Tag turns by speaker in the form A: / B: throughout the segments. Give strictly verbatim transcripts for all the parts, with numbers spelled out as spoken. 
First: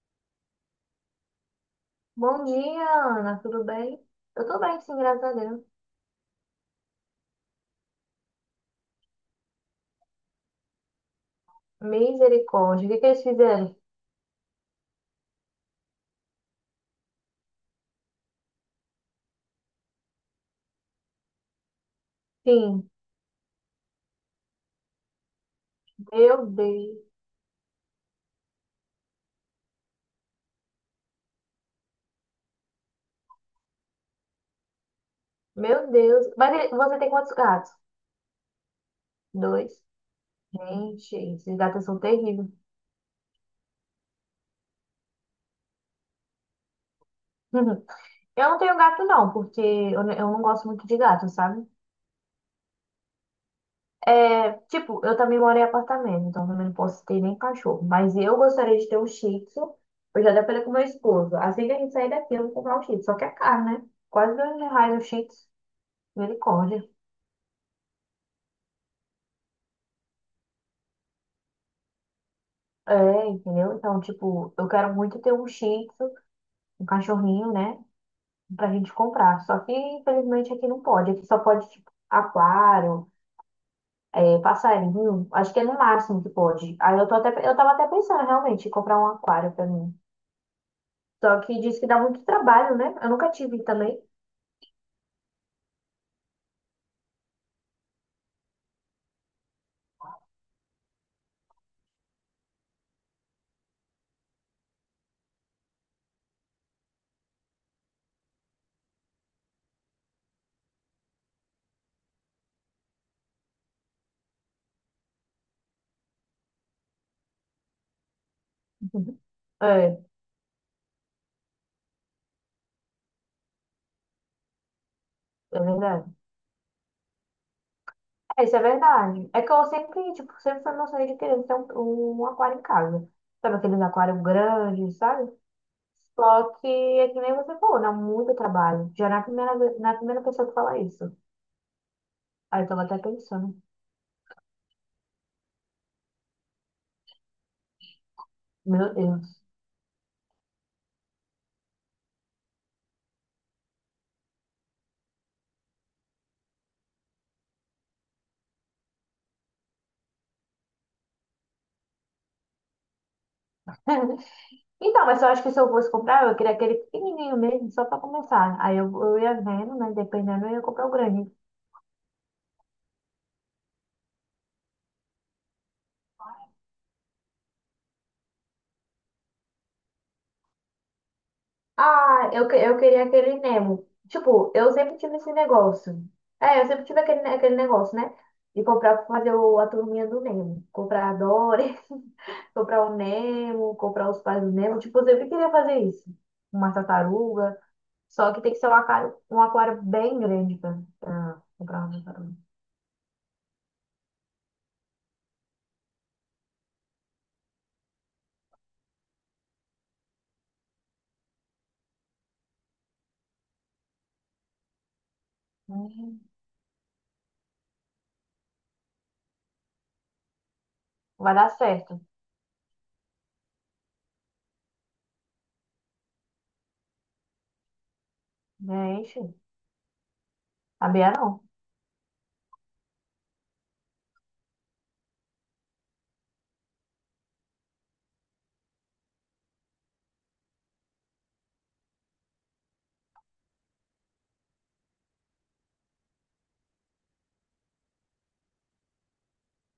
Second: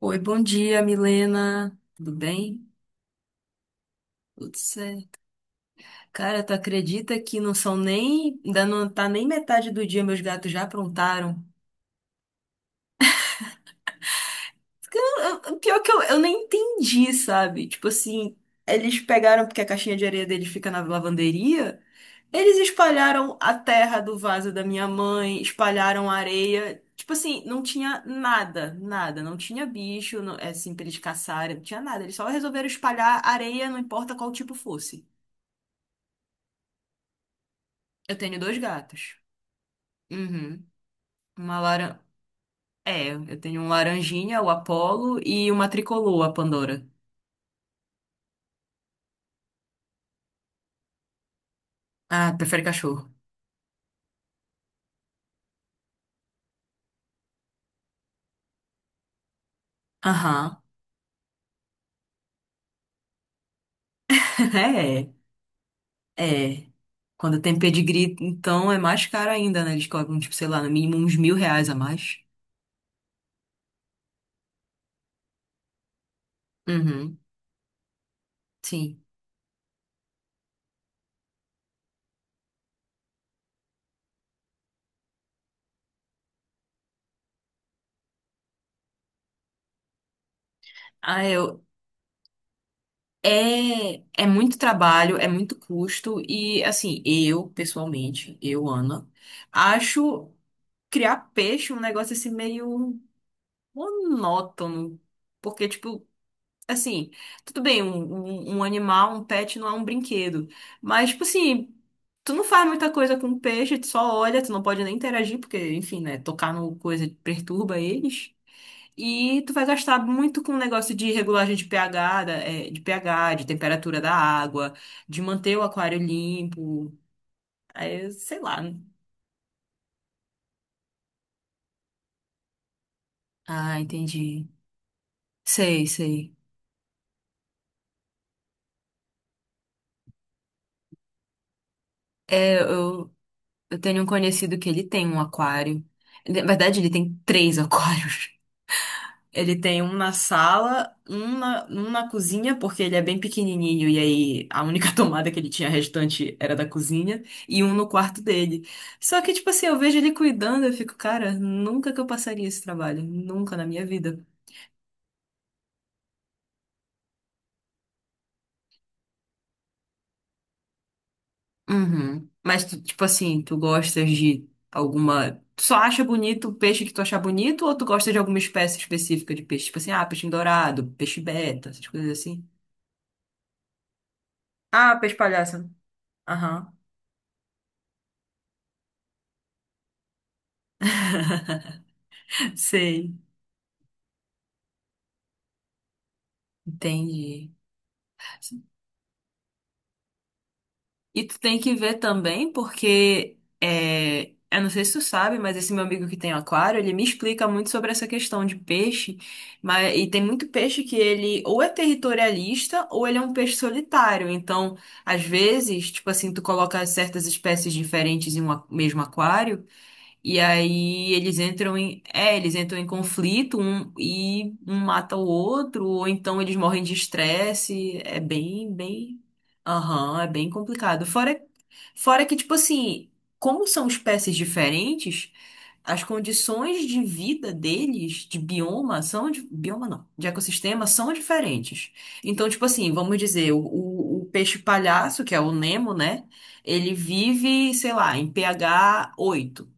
A: Oi, bom dia, Milena. Tudo
B: Bom
A: bem?
B: dia, Ana, tudo bem? Eu
A: Tudo
B: tô bem, sim,
A: certo.
B: graças a Deus.
A: Cara, tu acredita que não são nem. Ainda não tá nem metade do dia, meus gatos já aprontaram.
B: Misericórdia, o que que eles fizeram?
A: Eu- eu- Pior que eu, eu nem entendi, sabe? Tipo assim, eles pegaram, porque a caixinha de areia deles fica na lavanderia, eles
B: Sim,
A: espalharam a terra do vaso da minha mãe, espalharam a
B: meu
A: areia.
B: Deus,
A: Tipo assim, não tinha nada, nada. Não tinha bicho, não, é, assim, pra eles caçarem, não tinha nada. Eles só resolveram espalhar areia, não importa qual tipo fosse.
B: meu Deus. Mas e- você tem quantos gatos?
A: Eu tenho dois gatos.
B: Dois.
A: Uhum.
B: Gente, esses
A: Uma
B: gatos
A: laran...
B: são terríveis.
A: É, eu tenho um laranjinha, o Apollo, e uma tricolor, a Pandora.
B: Eu não tenho gato, não, porque eu, n- eu não gosto muito de gato, sabe?
A: Ah, prefere cachorro.
B: É, tipo, eu também moro em apartamento, então também não posso ter nem cachorro. Mas eu gostaria de ter um shih tzu. Eu já até
A: Aham.
B: falei com meu esposo. Assim que a gente sair daqui, eu vou comprar um shih tzu. Só que é caro, né? Quase dois mil reais o
A: É,
B: shih tzu.
A: é.
B: Misericórdia.
A: Quando tem pedigree, então é mais caro ainda, né? Eles cobram, tipo, sei lá, no mínimo uns mil reais a mais.
B: É, entendeu? Então, tipo, eu quero muito ter um shih tzu, um
A: Uhum.
B: cachorrinho, né? Pra gente
A: Sim.
B: comprar. Só que, infelizmente, aqui não pode. Aqui só pode, tipo, aquário, é, passarinho. Acho que é no máximo que pode. Aí eu tô até, eu tava até pensando, realmente, em comprar um aquário pra mim.
A: Ah,
B: Só que
A: eu.
B: diz que dá muito trabalho, né? Eu nunca tive
A: É,
B: também.
A: é muito trabalho, é muito custo e, assim, eu, pessoalmente, eu, Ana, acho criar peixe um negócio assim meio monótono. Porque, tipo, assim, tudo bem, um, um, um animal, um pet não é um brinquedo. Mas, tipo assim, tu não faz muita coisa com o peixe, tu só olha, tu não pode nem interagir, porque, enfim, né, tocar no coisa perturba eles. E tu vai gastar
B: É,
A: muito com o negócio de regulagem de pH, da- é, de pH, de temperatura da água, de manter
B: é
A: o aquário
B: verdade.
A: limpo. Aí, sei
B: É, isso
A: lá,
B: é
A: né?
B: verdade. É que eu sempre, tipo, sempre fui noção de querer ter um, um aquário em casa. Sabe
A: Ah,
B: aqueles aquários
A: entendi.
B: grandes, sabe?
A: Sei, sei.
B: Só que é que nem você falou, dá muito trabalho. Já na primeira, vez- na primeira pessoa que fala isso.
A: É,
B: Aí eu tava até
A: eu,
B: pensando,
A: Eu tenho um conhecido que ele tem um aquário. Ele- Na verdade, ele tem três aquários.
B: meu Deus.
A: Ele tem um na sala, um na, um na cozinha, porque ele é bem pequenininho e aí a única tomada que ele tinha restante era da cozinha, e um no quarto dele. Só que, tipo assim, eu vejo ele cuidando, eu fico, cara, nunca que eu passaria esse trabalho, nunca na minha vida.
B: Então, mas eu acho que se eu fosse comprar, eu queria aquele pequenininho mesmo, só pra começar. Aí eu, eu ia vendo, né? Dependendo, eu ia comprar o grande.
A: Uhum. Mas tu, tipo assim, tu gostas de alguma. Tu só acha bonito o peixe que tu achar bonito, ou tu gosta de alguma espécie específica de peixe? Tipo assim, ah, peixe dourado, peixe beta, essas coisas
B: Ah,
A: assim.
B: eu, que- eu queria aquele Nemo. Tipo, eu
A: Ah,
B: sempre
A: peixe
B: tive esse
A: palhaço.
B: negócio. É, eu
A: Aham.
B: sempre tive aquele, ne- aquele negócio, né? De comprar, pra fazer o, a turminha do Nemo. Comprar a Dory. Comprar o
A: Sei.
B: Nemo, comprar os pais do Nemo. Tipo, eu sempre queria fazer isso. Uma
A: Entendi.
B: tartaruga. Só que tem que ser um aquário, um aquário bem grande pra,
A: E tu
B: pra
A: tem que
B: comprar uma
A: ver
B: tartaruga.
A: também, porque é, eu não sei se tu sabe, mas esse meu amigo que tem aquário, ele me explica muito sobre essa questão de peixe, mas e tem muito peixe que ele ou é territorialista ou ele é um peixe solitário. Então, às vezes, tipo
B: Uhum.
A: assim, tu coloca certas espécies diferentes em um a- mesmo aquário, e aí
B: Vai
A: eles
B: dar
A: entram
B: certo.
A: em, é, eles entram em conflito um, e um mata o outro, ou então eles morrem de estresse. É bem,
B: Né?
A: bem,
B: Gente,
A: aham, é bem complicado.
B: sabia
A: Fora,
B: não.
A: fora que, tipo assim, como são espécies diferentes, as condições de vida deles, de bioma, são, de, bioma não, de ecossistema, são diferentes. Então, tipo assim, vamos dizer, o, o o peixe palhaço, que é o Nemo, né? Ele vive, sei lá, em pH oito.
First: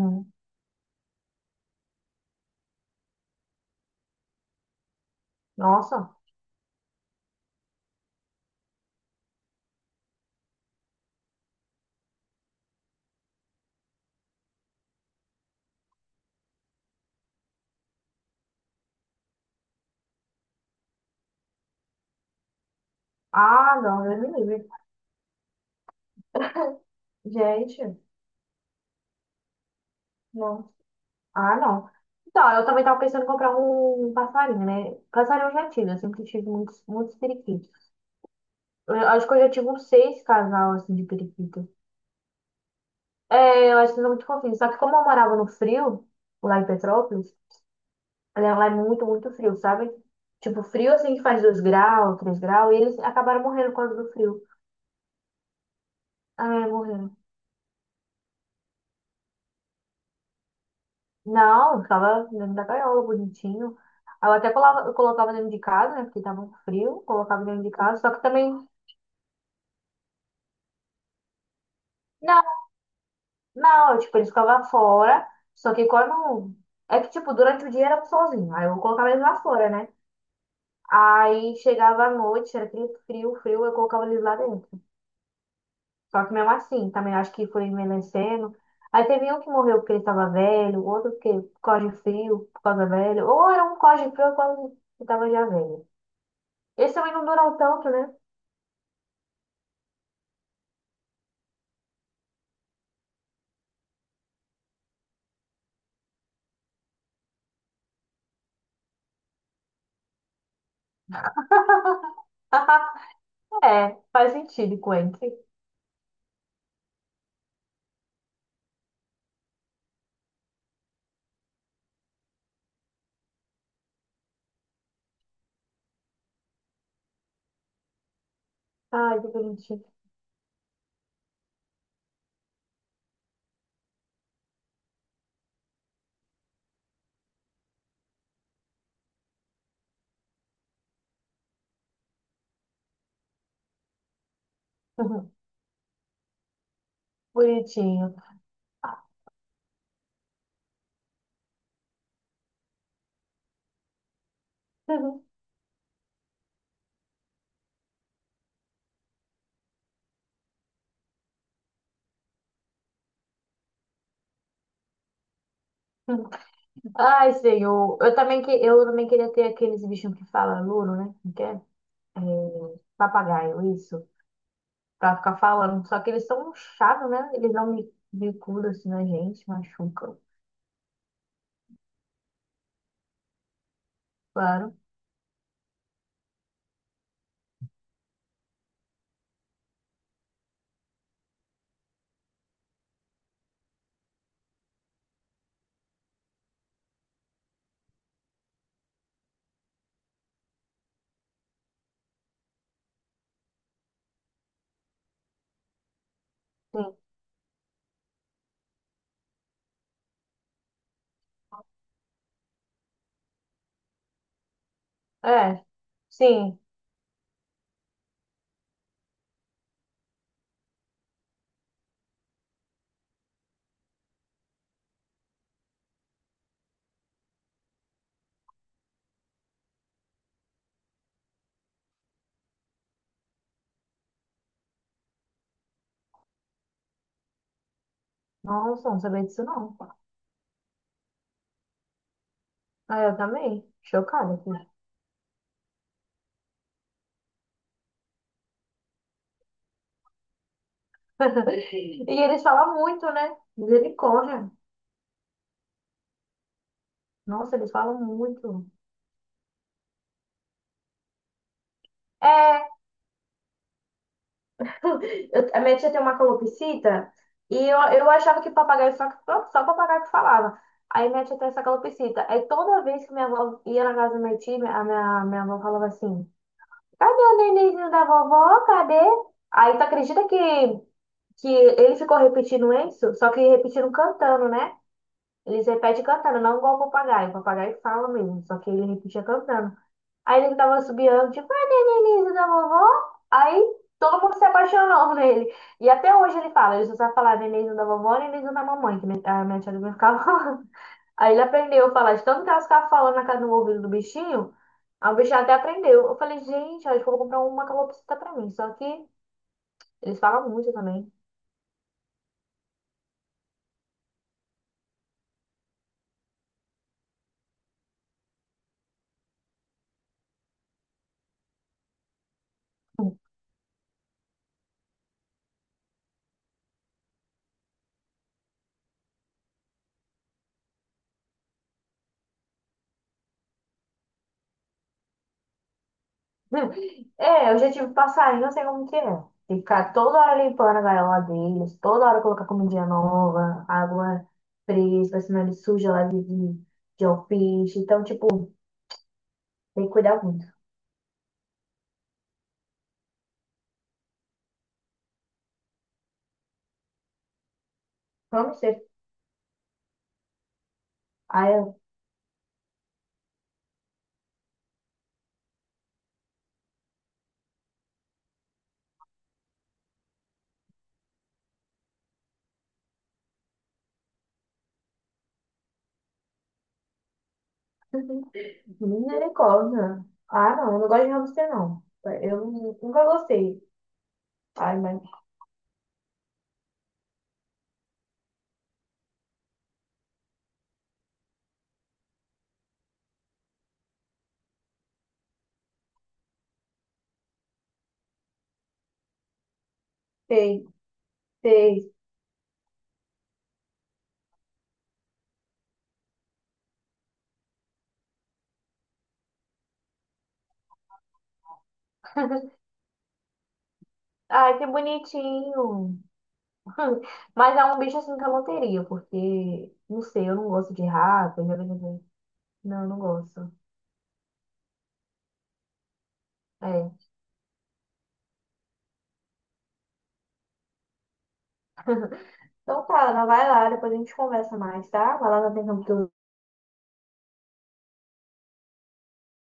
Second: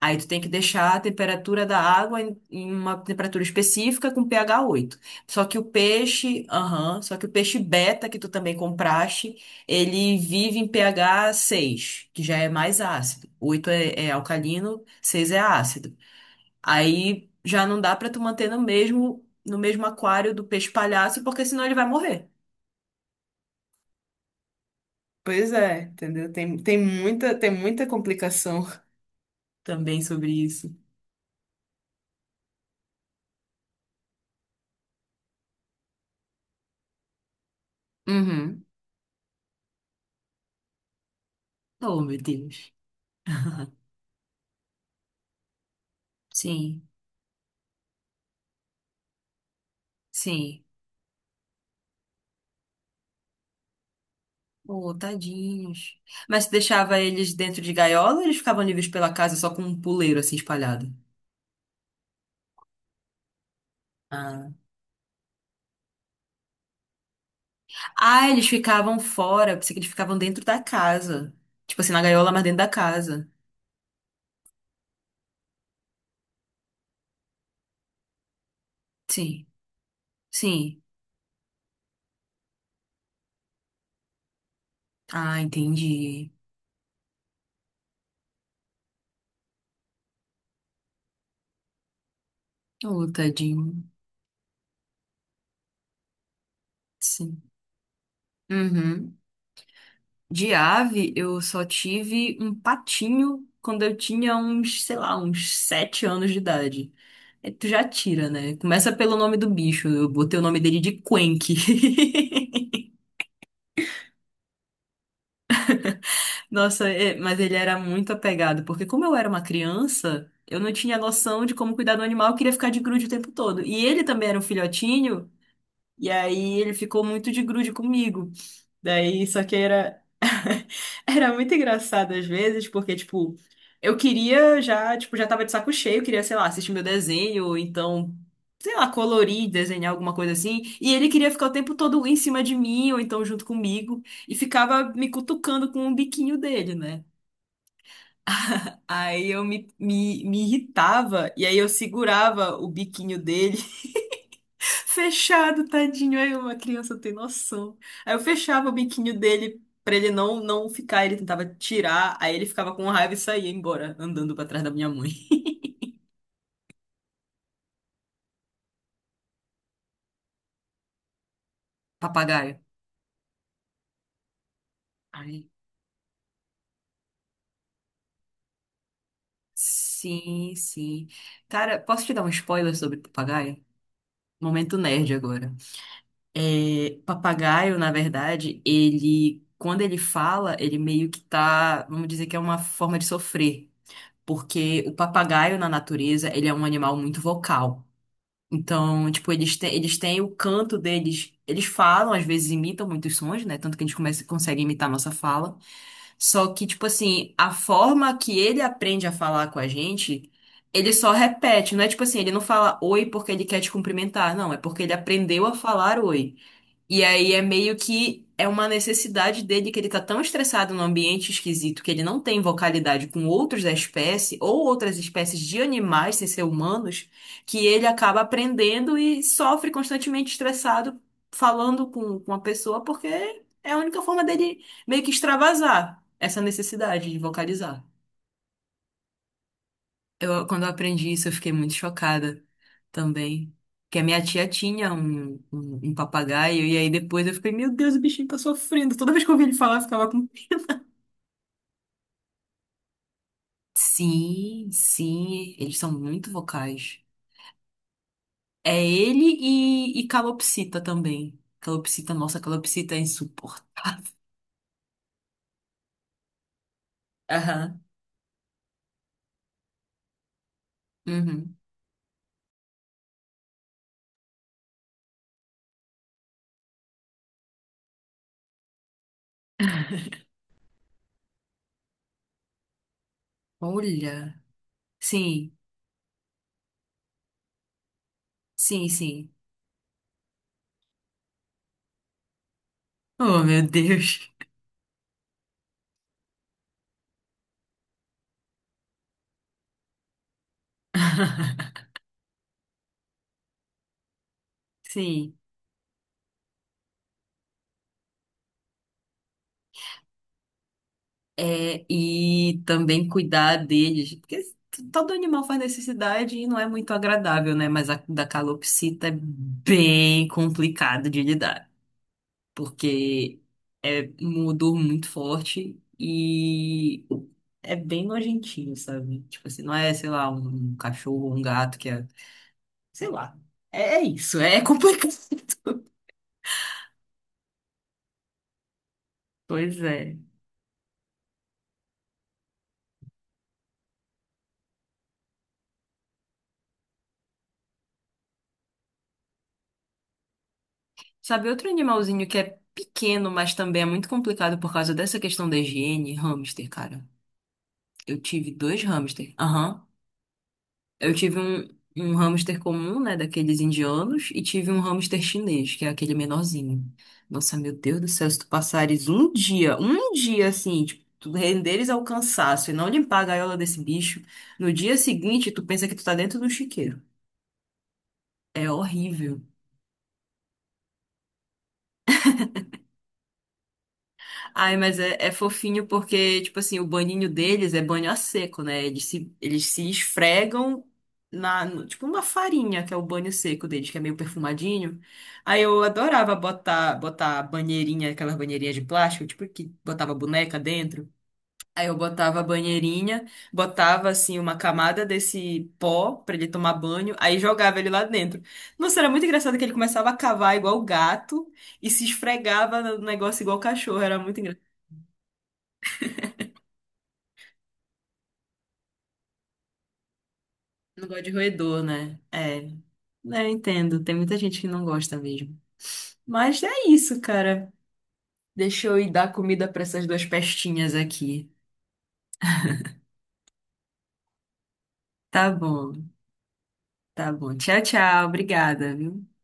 A: Aí tu tem que deixar a temperatura da água em em uma temperatura específica com pH oito. Só que o
B: Nossa.
A: peixe, Aham, só que o peixe beta que tu também compraste, ele vive em pH seis, que já é mais ácido. Oito é, é alcalino, seis é ácido. Aí já não dá pra tu manter no mesmo no mesmo aquário do peixe palhaço, porque senão ele vai morrer.
B: Ah, não, Deus me livre.
A: Pois é, entendeu? Tem, tem muita, tem muita
B: Gente,
A: complicação. Também sobre
B: não.
A: isso.
B: Ah, não. Então, eu também tava pensando em comprar um, um passarinho, né? Passarinho eu já tive, eu sempre tive muitos, muitos periquitos.
A: Uhum.
B: Eu acho que eu já tive uns seis casal, assim, de periquitos.
A: Oh, meu Deus.
B: É, eu acho que não é muito fofinho. Só que como eu morava no frio, lá em
A: Sim.
B: Petrópolis, né, lá é muito, muito frio, sabe? Tipo,
A: Sim.
B: frio assim que faz dois graus, três graus, e eles acabaram morrendo por causa do frio.
A: Oh, tadinhos. Mas tu
B: Ah,
A: deixava
B: morrendo.
A: eles dentro de gaiola, ou eles ficavam livres pela casa só com um puleiro assim espalhado?
B: Não, ficava dentro da gaiola, bonitinho. Eu até
A: Ah.
B: colava- eu colocava dentro de casa, né? Porque tava muito frio, colocava dentro de casa, só que
A: Ah, eles
B: também.
A: ficavam fora. Eu pensei que eles ficavam dentro da casa. Tipo assim, na gaiola, mas
B: Não,
A: dentro da casa.
B: não, tipo, eles ficavam fora, só que quando. É que, tipo, durante o dia era sozinho. Aí eu colocava eles lá
A: Sim.
B: fora, né?
A: Sim.
B: Aí chegava à noite, era frio, frio, frio, eu colocava eles lá dentro.
A: Ah,
B: Só
A: entendi.
B: que mesmo assim, também acho que foi envelhecendo. Aí teve um que morreu porque ele estava velho, outro porque por causa de frio, por causa
A: Oh,
B: velho. Ou era um por
A: tadinho.
B: causa de frio, por causa que estava já velho. Esse também não
A: Sim.
B: durou tanto, né?
A: Uhum. De ave, eu só tive um patinho quando eu tinha uns, sei lá, uns sete anos de idade. É, tu já tira, né? Começa pelo nome do bicho. Eu botei o nome dele de Quenque.
B: É, faz sentido, Quentin.
A: Nossa, é, mas ele era muito apegado, porque como eu era uma criança, eu não tinha noção de como cuidar do animal, eu queria ficar de grude o tempo todo. E ele também era um filhotinho, e aí ele ficou muito de grude comigo.
B: Ai,
A: Daí,
B: que
A: só que
B: bonitinho.
A: era. Era muito engraçado às vezes, porque, tipo, eu queria já, tipo, já tava de saco cheio, queria, sei lá, assistir meu desenho, ou então, sei lá, colorir, desenhar alguma coisa assim. E ele queria ficar o tempo todo em cima de mim, ou então junto comigo, e ficava me cutucando com o biquinho dele, né?
B: Bonitinho.
A: Aí eu me, me, me irritava, e aí eu segurava o biquinho dele fechado, tadinho. Aí uma criança não tem noção. Aí eu fechava o biquinho dele pra ele não, não ficar. Ele tentava tirar, aí ele ficava com raiva e saía embora, andando pra trás da minha mãe.
B: Ai, senhor. Eu também, que, eu também queria ter aqueles bichinhos que falam louro, né? Não quer? É,
A: Papagaio.
B: É, papagaio, isso. Pra ficar
A: Ai,
B: falando. Só que eles são um chato, né? Eles dão bi- bicuda assim na gente, machucam.
A: sim, sim. Cara, posso te dar um spoiler sobre papagaio?
B: Claro.
A: Momento nerd agora. É, papagaio, na verdade, ele, quando ele fala, ele meio que tá, vamos dizer que é uma forma de sofrer. Porque o papagaio na natureza, ele é um animal muito vocal. Então, tipo, eles têm, eles têm o canto deles. Eles falam, às vezes imitam muitos sons, né? Tanto que a gente começa, consegue imitar a nossa fala. Só que, tipo
B: Sim.
A: assim, a forma que ele aprende a falar com a gente, ele só repete. Não é tipo assim, ele não fala oi porque ele quer te cumprimentar. Não, é porque ele aprendeu a
B: É,
A: falar oi.
B: sim.
A: E aí é meio que é uma necessidade dele, que ele tá tão estressado num ambiente esquisito que ele não tem vocalidade com outros da espécie ou outras espécies de animais sem ser humanos, que ele acaba aprendendo e sofre constantemente estressado falando com, com a pessoa, porque é a única forma dele meio que extravasar essa necessidade de vocalizar.
B: Nossa, não sabia disso não.
A: Eu, quando eu aprendi isso, eu fiquei muito chocada
B: Ah, eu
A: também.
B: também.
A: Que a minha
B: Chocada
A: tia
B: aqui.
A: tinha um, um, um papagaio, e aí depois eu fiquei, meu Deus, o bichinho tá sofrendo. Toda vez que eu ouvia ele falar, eu ficava com.
B: E eles falam muito, né? Misericórdia.
A: Sim, sim, eles são muito vocais.
B: Nossa, eles falam muito.
A: É ele e, e calopsita também. Calopsita, nossa,
B: É,
A: calopsita é insuportável.
B: eu- a minha tia tem uma calopsita e eu,
A: Aham.
B: eu achava que papagaio só, só só papagaio que falava. Aí minha tia tem
A: Uhum.
B: essa calopsita. Aí toda vez que minha avó ia na casa da minha tia, a minha, minha avó falava assim. Cadê o nenenzinho da vovó? Cadê? Aí tu acredita que, que, ele ficou repetindo isso? Só que repetindo
A: Olha.
B: cantando, né?
A: Sim,
B: Eles repetem cantando, não igual o papagaio. O papagaio fala mesmo, só que ele
A: sim,
B: repetia
A: sim.
B: cantando. Aí ele tava subiando, tipo, cadê o nenenzinho da vovó?
A: Oh, meu
B: Aí todo
A: Deus.
B: mundo se apaixonou nele. E até hoje ele fala, ele só sabe falar nenenzinho da vovó, nenenzinho da mamãe, que minha- a minha tia do Lívia ficava. Aí ele aprendeu a falar, de tanto que ela ficava falando na casa do ouvido do bichinho, aí o
A: Sim.
B: bichinho até aprendeu. Eu falei, gente, acho que eu vou comprar uma calopsita pra mim. Só que eles falam muito também.
A: É, e também cuidar deles, porque todo animal faz necessidade e não é muito agradável, né? Mas a da calopsita é bem complicado de lidar, porque é um odor muito forte e é bem nojentinho, sabe? Tipo assim, não é, sei lá, um cachorro ou um gato que é, sei lá. É é isso, é complicado.
B: É, eu já tive passarinho, eu sei como que é. Tem que
A: Pois
B: ficar toda
A: é.
B: hora limpando a gaiola deles, toda hora colocar comidinha nova, água fresca, senão ele suja lá de, de, de alfiche. Então, tipo, tem que cuidar muito.
A: Sabe, outro animalzinho que é pequeno, mas também é muito complicado por causa dessa questão da higiene? Hamster, cara. Eu tive dois
B: Hamster.
A: hamster. Aham. Eu tive
B: Aí
A: um,
B: eu,
A: um hamster comum, né, daqueles indianos, e tive um hamster chinês, que é aquele menorzinho. Nossa, meu Deus do céu, se tu passares um dia, um dia assim, tipo, tu renderes ao cansaço e não limpar a gaiola desse bicho, no dia seguinte tu pensa que tu tá dentro do chiqueiro. É horrível.
B: misericórdia. Ah, não, eu não gosto de hamster, não. Eu nunca gostei.
A: Ai,
B: Ai,
A: mas
B: mas
A: é, é fofinho porque, tipo assim, o banhinho deles é banho a seco, né? Eles se, eles se esfregam na, no- tipo, uma farinha, que é o banho seco deles, que é meio perfumadinho. Aí eu adorava botar, botar banheirinha, aquelas banheirinhas de plástico, tipo, que botava boneca
B: sei,
A: dentro. Aí
B: sei.
A: eu botava a banheirinha, botava, assim, uma camada desse pó pra ele tomar banho, aí jogava ele lá dentro. Nossa, era muito engraçado que ele começava a cavar igual gato e se esfregava no negócio igual cachorro, era muito
B: Ai,
A: engraçado.
B: que bonitinho. Mas é um bicho assim que eu não teria, porque, não sei, eu não gosto de
A: Não gosto de
B: rato, né?
A: roedor, né? É,
B: Não, eu não
A: né, eu
B: gosto.
A: entendo. Tem muita gente que não gosta mesmo. Mas é
B: É.
A: isso, cara. Deixa eu ir dar comida para essas duas pestinhas aqui.
B: Então tá, Ana, vai lá, depois a gente conversa mais, tá? Vai lá na
A: Tá bom,
B: atenção
A: tá bom. Tchau, tchau. Obrigada, viu?